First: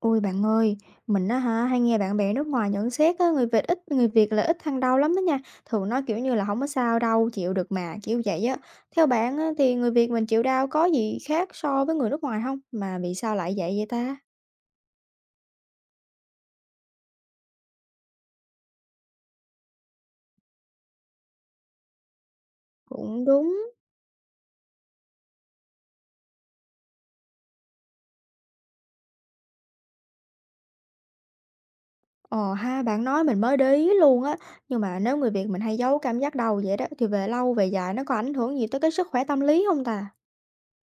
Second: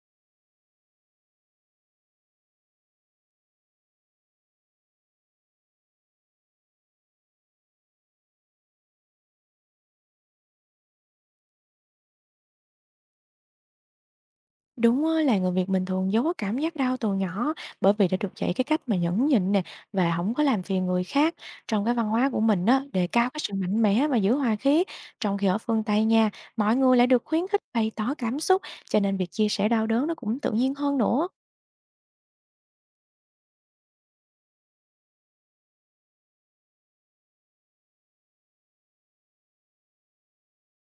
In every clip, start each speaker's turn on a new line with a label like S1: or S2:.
S1: Ôi bạn ơi, mình á hả hay nghe bạn bè nước ngoài nhận xét á, người Việt ít người Việt là ít than đau lắm đó nha. Thường nói kiểu như là không có sao đâu, chịu được mà, kiểu vậy á. Theo bạn á, thì người Việt mình chịu đau có gì khác so với người nước ngoài không? Mà vì sao lại vậy vậy ta?
S2: Đúng á, là người Việt mình thường giấu cái cảm giác đau từ nhỏ, bởi vì đã được dạy cái cách mà nhẫn nhịn nè, và không có làm phiền người khác. Trong cái văn hóa của mình á, đề
S1: Cũng
S2: cao cái sự
S1: đúng.
S2: mạnh mẽ và giữ hòa khí. Trong khi ở phương Tây nha, mọi người lại được khuyến khích bày tỏ cảm xúc, cho nên việc chia sẻ đau đớn nó cũng tự nhiên hơn nữa.
S1: Ờ ha, bạn nói mình mới để ý luôn á. Nhưng mà nếu người Việt mình hay giấu cảm giác đau vậy đó thì về lâu về dài nó có ảnh hưởng gì tới cái sức khỏe tâm lý không ta?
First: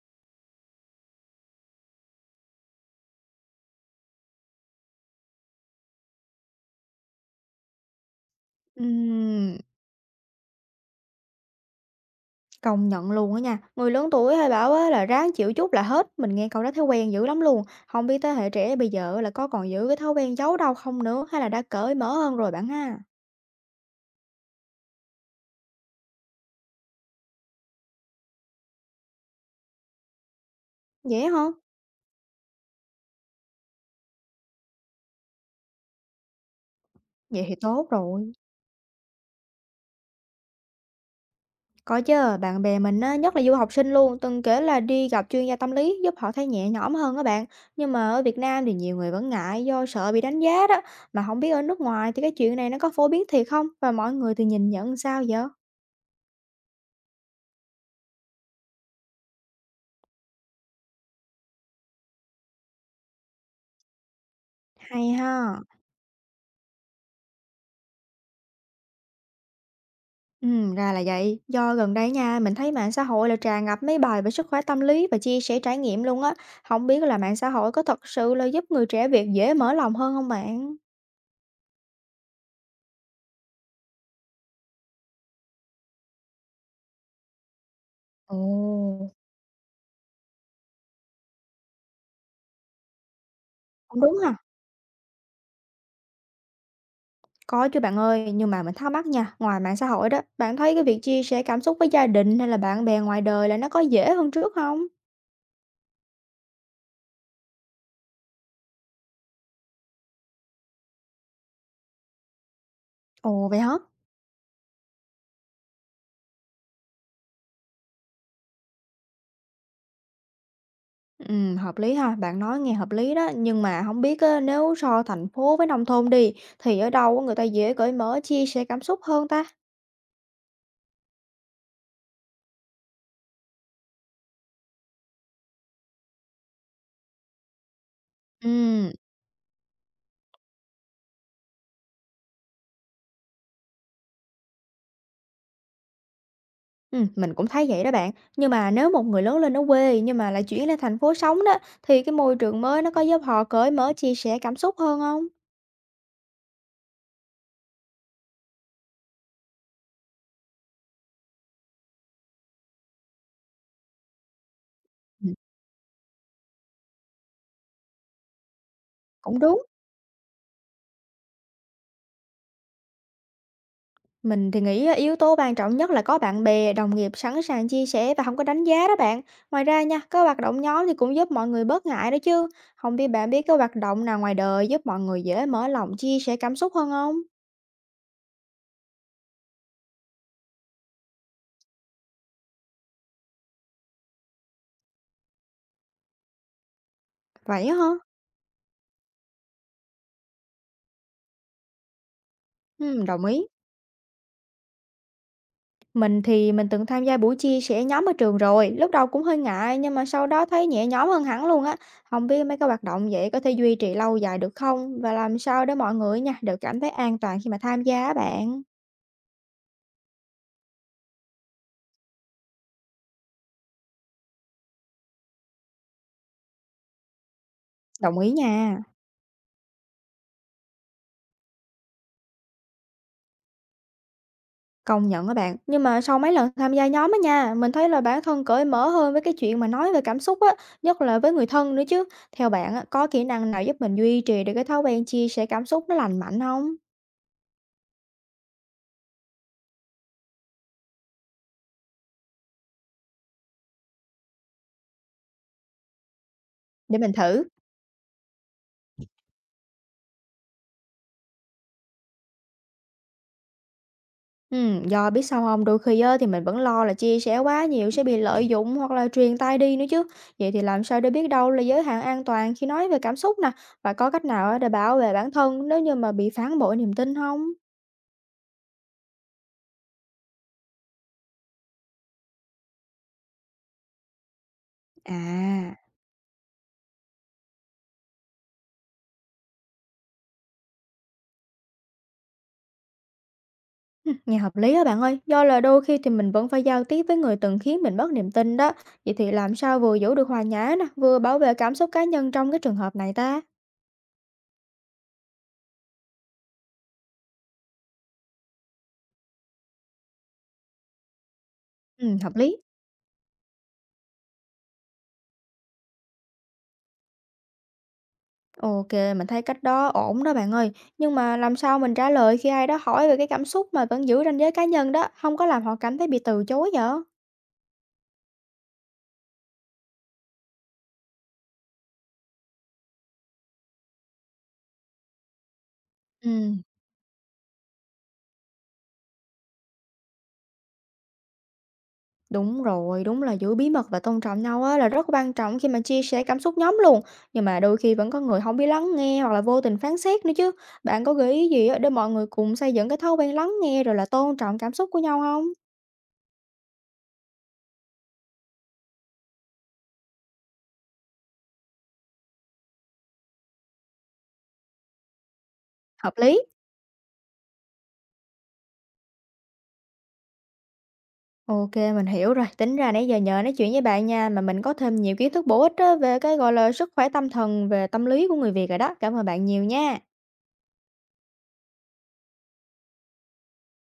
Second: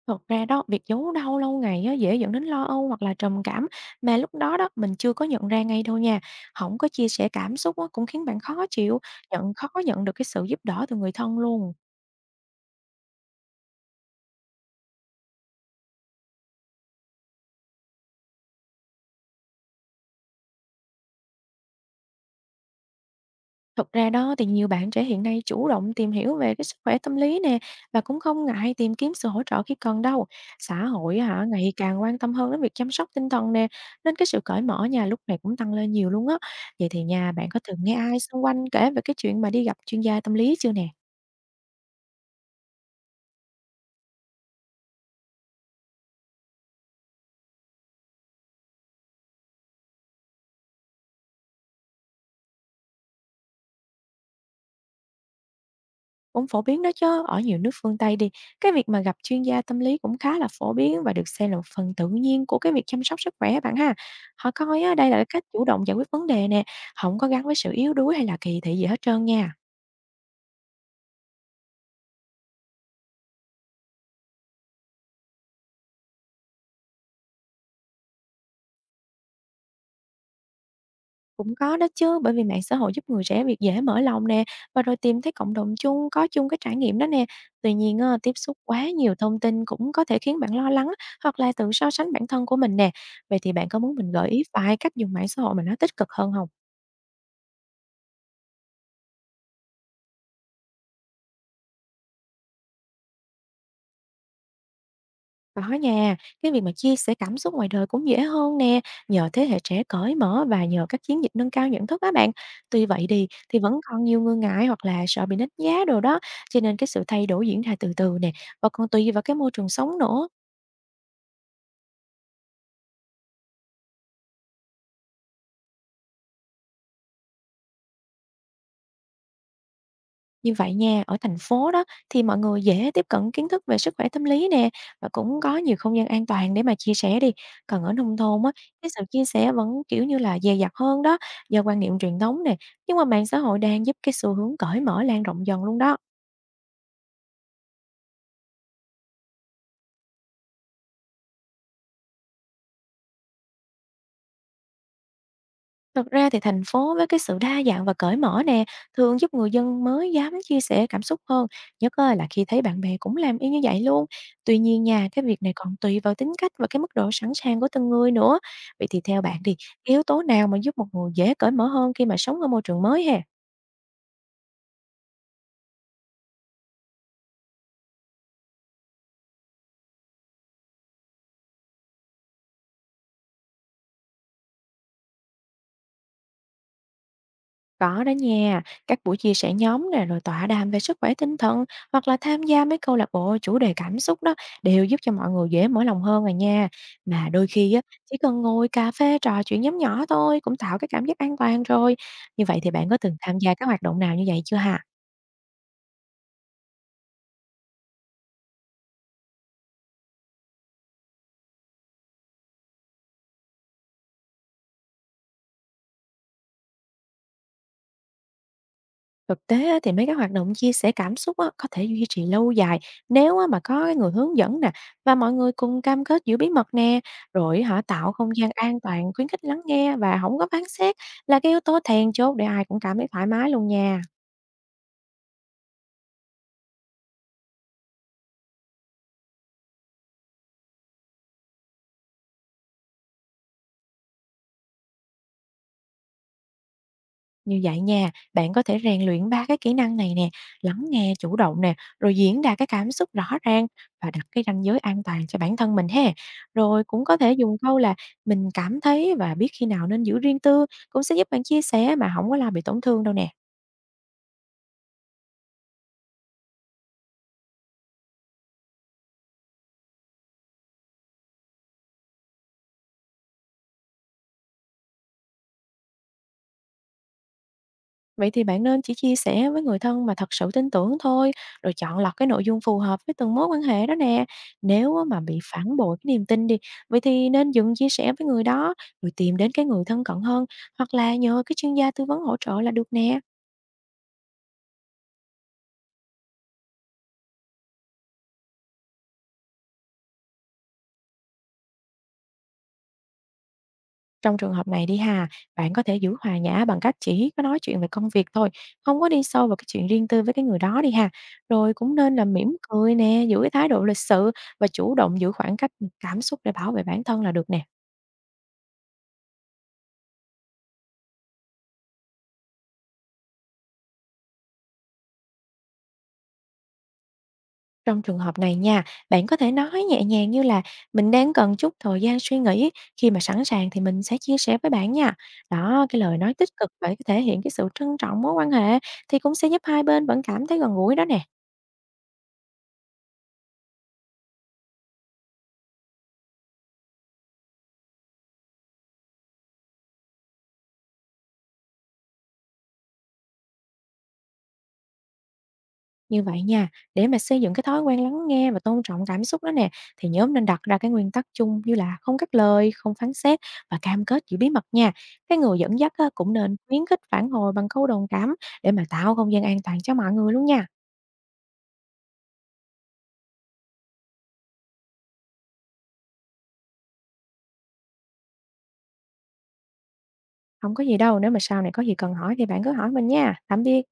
S2: Thật ra đó, việc giấu đau lâu ngày á, dễ dẫn đến lo âu hoặc là trầm cảm, mà lúc đó đó mình chưa có nhận ra ngay đâu nha. Không có chia sẻ cảm xúc á, cũng khiến bạn khó chịu, nhận
S1: Ừm.
S2: khó nhận được cái sự giúp đỡ từ người thân luôn.
S1: Công nhận luôn á nha, người lớn tuổi hay bảo á là ráng chịu chút là hết, mình nghe câu đó thấy quen dữ lắm luôn. Không biết thế hệ trẻ bây giờ là có còn giữ cái thói quen giấu đâu không nữa hay là đã cởi mở hơn rồi bạn ha?
S2: Thực ra đó thì nhiều bạn trẻ hiện nay chủ động tìm hiểu về cái sức khỏe tâm lý nè, và cũng không ngại tìm kiếm sự hỗ trợ khi cần đâu. Xã hội
S1: Vậy
S2: á hả
S1: hả?
S2: ngày càng quan tâm hơn đến việc chăm sóc tinh thần nè, nên cái sự cởi mở nhà lúc này cũng tăng lên nhiều luôn á. Vậy thì nhà
S1: Vậy
S2: bạn
S1: thì
S2: có từng
S1: tốt
S2: nghe ai
S1: rồi.
S2: xung quanh kể về cái chuyện mà đi gặp chuyên gia tâm lý chưa nè?
S1: Có chứ, bạn bè mình á, nhất là du học sinh luôn, từng kể là đi gặp chuyên gia tâm lý giúp họ thấy nhẹ nhõm hơn các bạn. Nhưng mà ở Việt Nam thì nhiều người vẫn ngại do sợ bị đánh giá đó, mà không biết ở nước ngoài thì cái chuyện này nó có phổ biến thiệt không và mọi người thì nhìn nhận sao vậy?
S2: Cũng phổ biến đó chứ, ở nhiều nước phương Tây đi, cái việc mà gặp chuyên gia tâm lý cũng khá là phổ biến và được xem là một phần tự nhiên của cái việc chăm sóc sức khỏe bạn ha. Họ coi á, đây
S1: Hay
S2: là cái cách
S1: ha.
S2: chủ động giải quyết vấn đề nè, không có gắn với sự yếu đuối hay là kỳ thị gì hết trơn nha.
S1: Ừ, ra là vậy. Do gần đây nha, mình thấy mạng xã hội là tràn ngập mấy bài về sức khỏe tâm lý và chia sẻ trải nghiệm luôn á. Không biết là mạng xã hội có thật sự là giúp người trẻ Việt dễ mở lòng hơn không bạn?
S2: Cũng có đó chứ, bởi vì mạng xã hội giúp người trẻ việc dễ mở lòng nè, và rồi tìm thấy cộng đồng chung, có chung cái trải nghiệm đó nè. Tuy nhiên, á, tiếp xúc quá
S1: Ồ,
S2: nhiều thông tin cũng có thể khiến bạn lo lắng, hoặc là tự so sánh bản thân của mình nè. Vậy thì bạn có muốn
S1: cũng
S2: mình
S1: đúng
S2: gợi
S1: hả?
S2: ý vài cách dùng mạng xã hội mà nó tích cực hơn không?
S1: Có chứ bạn ơi, nhưng mà mình thắc mắc nha, ngoài mạng xã hội đó, bạn thấy cái việc chia sẻ cảm xúc với gia đình hay là bạn bè ngoài đời là nó có dễ hơn trước không?
S2: Có nha, cái việc mà chia sẻ cảm xúc ngoài đời cũng dễ hơn nè, nhờ thế hệ trẻ cởi mở và nhờ các chiến dịch nâng cao nhận thức á bạn. Tuy vậy đi,
S1: Ồ vậy
S2: thì
S1: hả?
S2: vẫn còn nhiều người ngại hoặc là sợ bị đánh giá đồ đó, cho nên cái sự thay đổi diễn ra từ từ nè, và còn tùy vào cái môi trường sống nữa.
S1: Ừ, hợp lý ha, bạn nói nghe hợp lý đó, nhưng mà không biết á, nếu so thành phố với nông thôn đi, thì ở đâu người ta dễ cởi mở chia sẻ cảm xúc hơn ta?
S2: Như vậy nha, ở thành phố đó thì mọi người dễ tiếp cận kiến thức về sức khỏe tâm lý nè, và cũng có nhiều không gian an toàn để mà chia sẻ đi. Còn ở nông thôn á,
S1: Ừm,
S2: cái sự chia sẻ vẫn kiểu như là dè dặt hơn đó, do quan niệm truyền thống nè. Nhưng mà mạng xã hội đang giúp cái xu hướng cởi mở lan rộng dần luôn đó.
S1: mình cũng thấy vậy đó bạn. Nhưng mà nếu một người lớn lên ở quê nhưng mà lại chuyển lên thành phố sống đó, thì cái môi trường mới nó có giúp họ cởi mở chia sẻ cảm xúc hơn không?
S2: Thực ra thì thành phố với cái sự đa dạng và cởi mở nè, thường giúp người dân mới dám chia sẻ cảm xúc hơn, nhất á là khi thấy bạn bè cũng làm y như vậy luôn. Tuy nhiên nha, cái
S1: Ừm,
S2: việc này còn tùy vào tính cách và cái mức độ sẵn sàng của từng người nữa. Vậy thì theo
S1: cũng
S2: bạn đi,
S1: đúng.
S2: yếu tố nào mà giúp một người dễ cởi mở hơn khi mà sống ở môi trường mới ha?
S1: Mình thì nghĩ á, yếu tố quan trọng nhất là có bạn bè, đồng nghiệp sẵn sàng chia sẻ và không có đánh giá đó bạn. Ngoài ra nha, có hoạt động nhóm thì cũng giúp mọi người bớt ngại đó chứ. Không biết bạn biết cái hoạt động nào ngoài đời giúp mọi người dễ mở lòng chia sẻ cảm xúc hơn không?
S2: Có đó nha, các buổi chia sẻ nhóm nè, rồi tọa đàm về sức khỏe tinh thần, hoặc là tham gia mấy câu lạc bộ chủ đề cảm xúc đó, đều giúp cho mọi người dễ mở lòng hơn rồi nha. Mà đôi
S1: Vậy
S2: khi
S1: á
S2: á,
S1: hả?
S2: chỉ cần ngồi cà phê trò chuyện nhóm nhỏ thôi cũng tạo cái cảm giác an toàn rồi. Như vậy thì bạn có từng
S1: Đồng
S2: tham
S1: ý.
S2: gia các hoạt động nào như vậy chưa hả?
S1: Mình thì từng tham gia buổi chia sẻ nhóm ở trường rồi, lúc đầu cũng hơi ngại nhưng mà sau đó thấy nhẹ nhõm hơn hẳn luôn á. Không biết mấy cái hoạt động vậy có thể duy trì lâu dài được không và làm sao để mọi người nha đều cảm thấy an toàn khi mà tham gia á bạn.
S2: Thực tế á, thì mấy cái hoạt động chia sẻ cảm xúc á, có thể duy trì lâu dài, nếu á, mà có cái người hướng dẫn nè, và mọi người cùng cam kết giữ bí mật nè, rồi họ tạo
S1: Đồng ý
S2: không gian an
S1: nha,
S2: toàn khuyến khích lắng nghe và không có phán xét, là cái yếu tố then chốt để ai cũng cảm thấy thoải mái luôn nha.
S1: công nhận các bạn. Nhưng mà sau mấy lần tham gia nhóm á nha, mình thấy là bản thân cởi mở hơn với cái chuyện mà nói về cảm xúc á, nhất là với người thân nữa chứ. Theo bạn á, có kỹ năng nào giúp mình duy trì được cái thói quen chia sẻ cảm xúc nó lành mạnh không?
S2: Như vậy nha, bạn có thể rèn luyện 3 cái kỹ năng này nè, lắng nghe chủ động nè, rồi diễn đạt cái cảm xúc rõ ràng, và đặt cái ranh giới an toàn cho bản thân mình ha. Rồi
S1: Để
S2: cũng
S1: mình
S2: có thể
S1: thử.
S2: dùng câu là mình cảm thấy, và biết khi nào nên giữ riêng tư, cũng sẽ giúp bạn chia sẻ mà không có làm bị tổn thương đâu nè.
S1: Do biết sao không? Đôi khi á thì mình vẫn lo là chia sẻ quá nhiều sẽ bị lợi dụng hoặc là truyền tai đi nữa chứ. Vậy thì làm sao để biết đâu là giới hạn an toàn khi nói về cảm xúc nè? Và có cách nào á để bảo vệ bản thân nếu như mà bị phản bội niềm tin không?
S2: Vậy thì bạn nên chỉ chia sẻ với người thân mà thật sự tin tưởng thôi, rồi chọn lọc cái nội dung phù hợp với từng mối quan hệ đó nè. Nếu á mà bị
S1: À,
S2: phản bội cái niềm tin đi, vậy thì nên dừng chia sẻ với người đó, rồi tìm đến cái người thân cận hơn, hoặc là nhờ cái chuyên gia tư vấn hỗ trợ là được nè.
S1: ừm, nghe hợp lý á bạn ơi, do là đôi khi thì mình vẫn phải giao tiếp với người từng khiến mình mất niềm tin đó. Vậy thì làm sao vừa giữ được hòa nhã nè, vừa bảo vệ cảm xúc cá nhân trong cái trường hợp này ta?
S2: Trong trường hợp này đi hà, bạn có thể giữ hòa nhã bằng cách chỉ có nói chuyện về công việc thôi, không có đi sâu vào cái chuyện riêng tư với cái người đó đi ha. Rồi cũng nên là
S1: Hợp lý.
S2: mỉm cười nè, giữ cái thái độ lịch sự và chủ động giữ khoảng cách cảm xúc để bảo vệ bản thân là được nè.
S1: OK, mình thấy cách đó ổn đó bạn ơi. Nhưng mà làm sao mình trả lời khi ai đó hỏi về cái cảm xúc mà vẫn giữ ranh giới cá nhân đó, không có làm họ cảm thấy bị từ chối vậy?
S2: Trong trường hợp này nha, bạn có thể nói nhẹ nhàng như là mình đang cần chút thời gian suy nghĩ, khi mà sẵn sàng thì mình sẽ chia sẻ với bạn nha. Đó, cái lời nói tích
S1: Ừm,
S2: cực để có thể hiện cái sự trân trọng mối quan hệ thì cũng sẽ giúp hai bên vẫn cảm thấy gần gũi đó nè.
S1: đúng rồi, đúng là giữ bí mật và tôn trọng nhau á là rất quan trọng khi mà chia sẻ cảm xúc nhóm luôn. Nhưng mà đôi khi vẫn có người không biết lắng nghe hoặc là vô tình phán xét nữa chứ. Bạn có gợi ý gì á để mọi người cùng xây dựng cái thói quen lắng nghe rồi là tôn trọng cảm xúc của nhau không?
S2: Như vậy nha, để mà xây dựng cái thói quen lắng nghe và tôn trọng cảm xúc đó nè, thì nhóm nên đặt ra cái nguyên tắc chung như là không cắt lời, không phán xét và cam kết giữ bí mật nha. Cái người dẫn dắt á,
S1: Hợp
S2: cũng
S1: lý.
S2: nên khuyến khích phản hồi bằng câu đồng cảm để mà tạo không gian an toàn cho mọi người luôn nha.
S1: OK, mình hiểu rồi. Tính ra nãy giờ nhờ nói chuyện với bạn nha, mà mình có thêm nhiều kiến thức bổ ích á, về cái, gọi là, sức khỏe tâm thần, về tâm lý của người Việt rồi đó. Cảm ơn bạn nhiều nha.
S2: Không có gì đâu, nếu mà sau này có gì cần hỏi thì bạn cứ hỏi mình nha. Tạm biệt.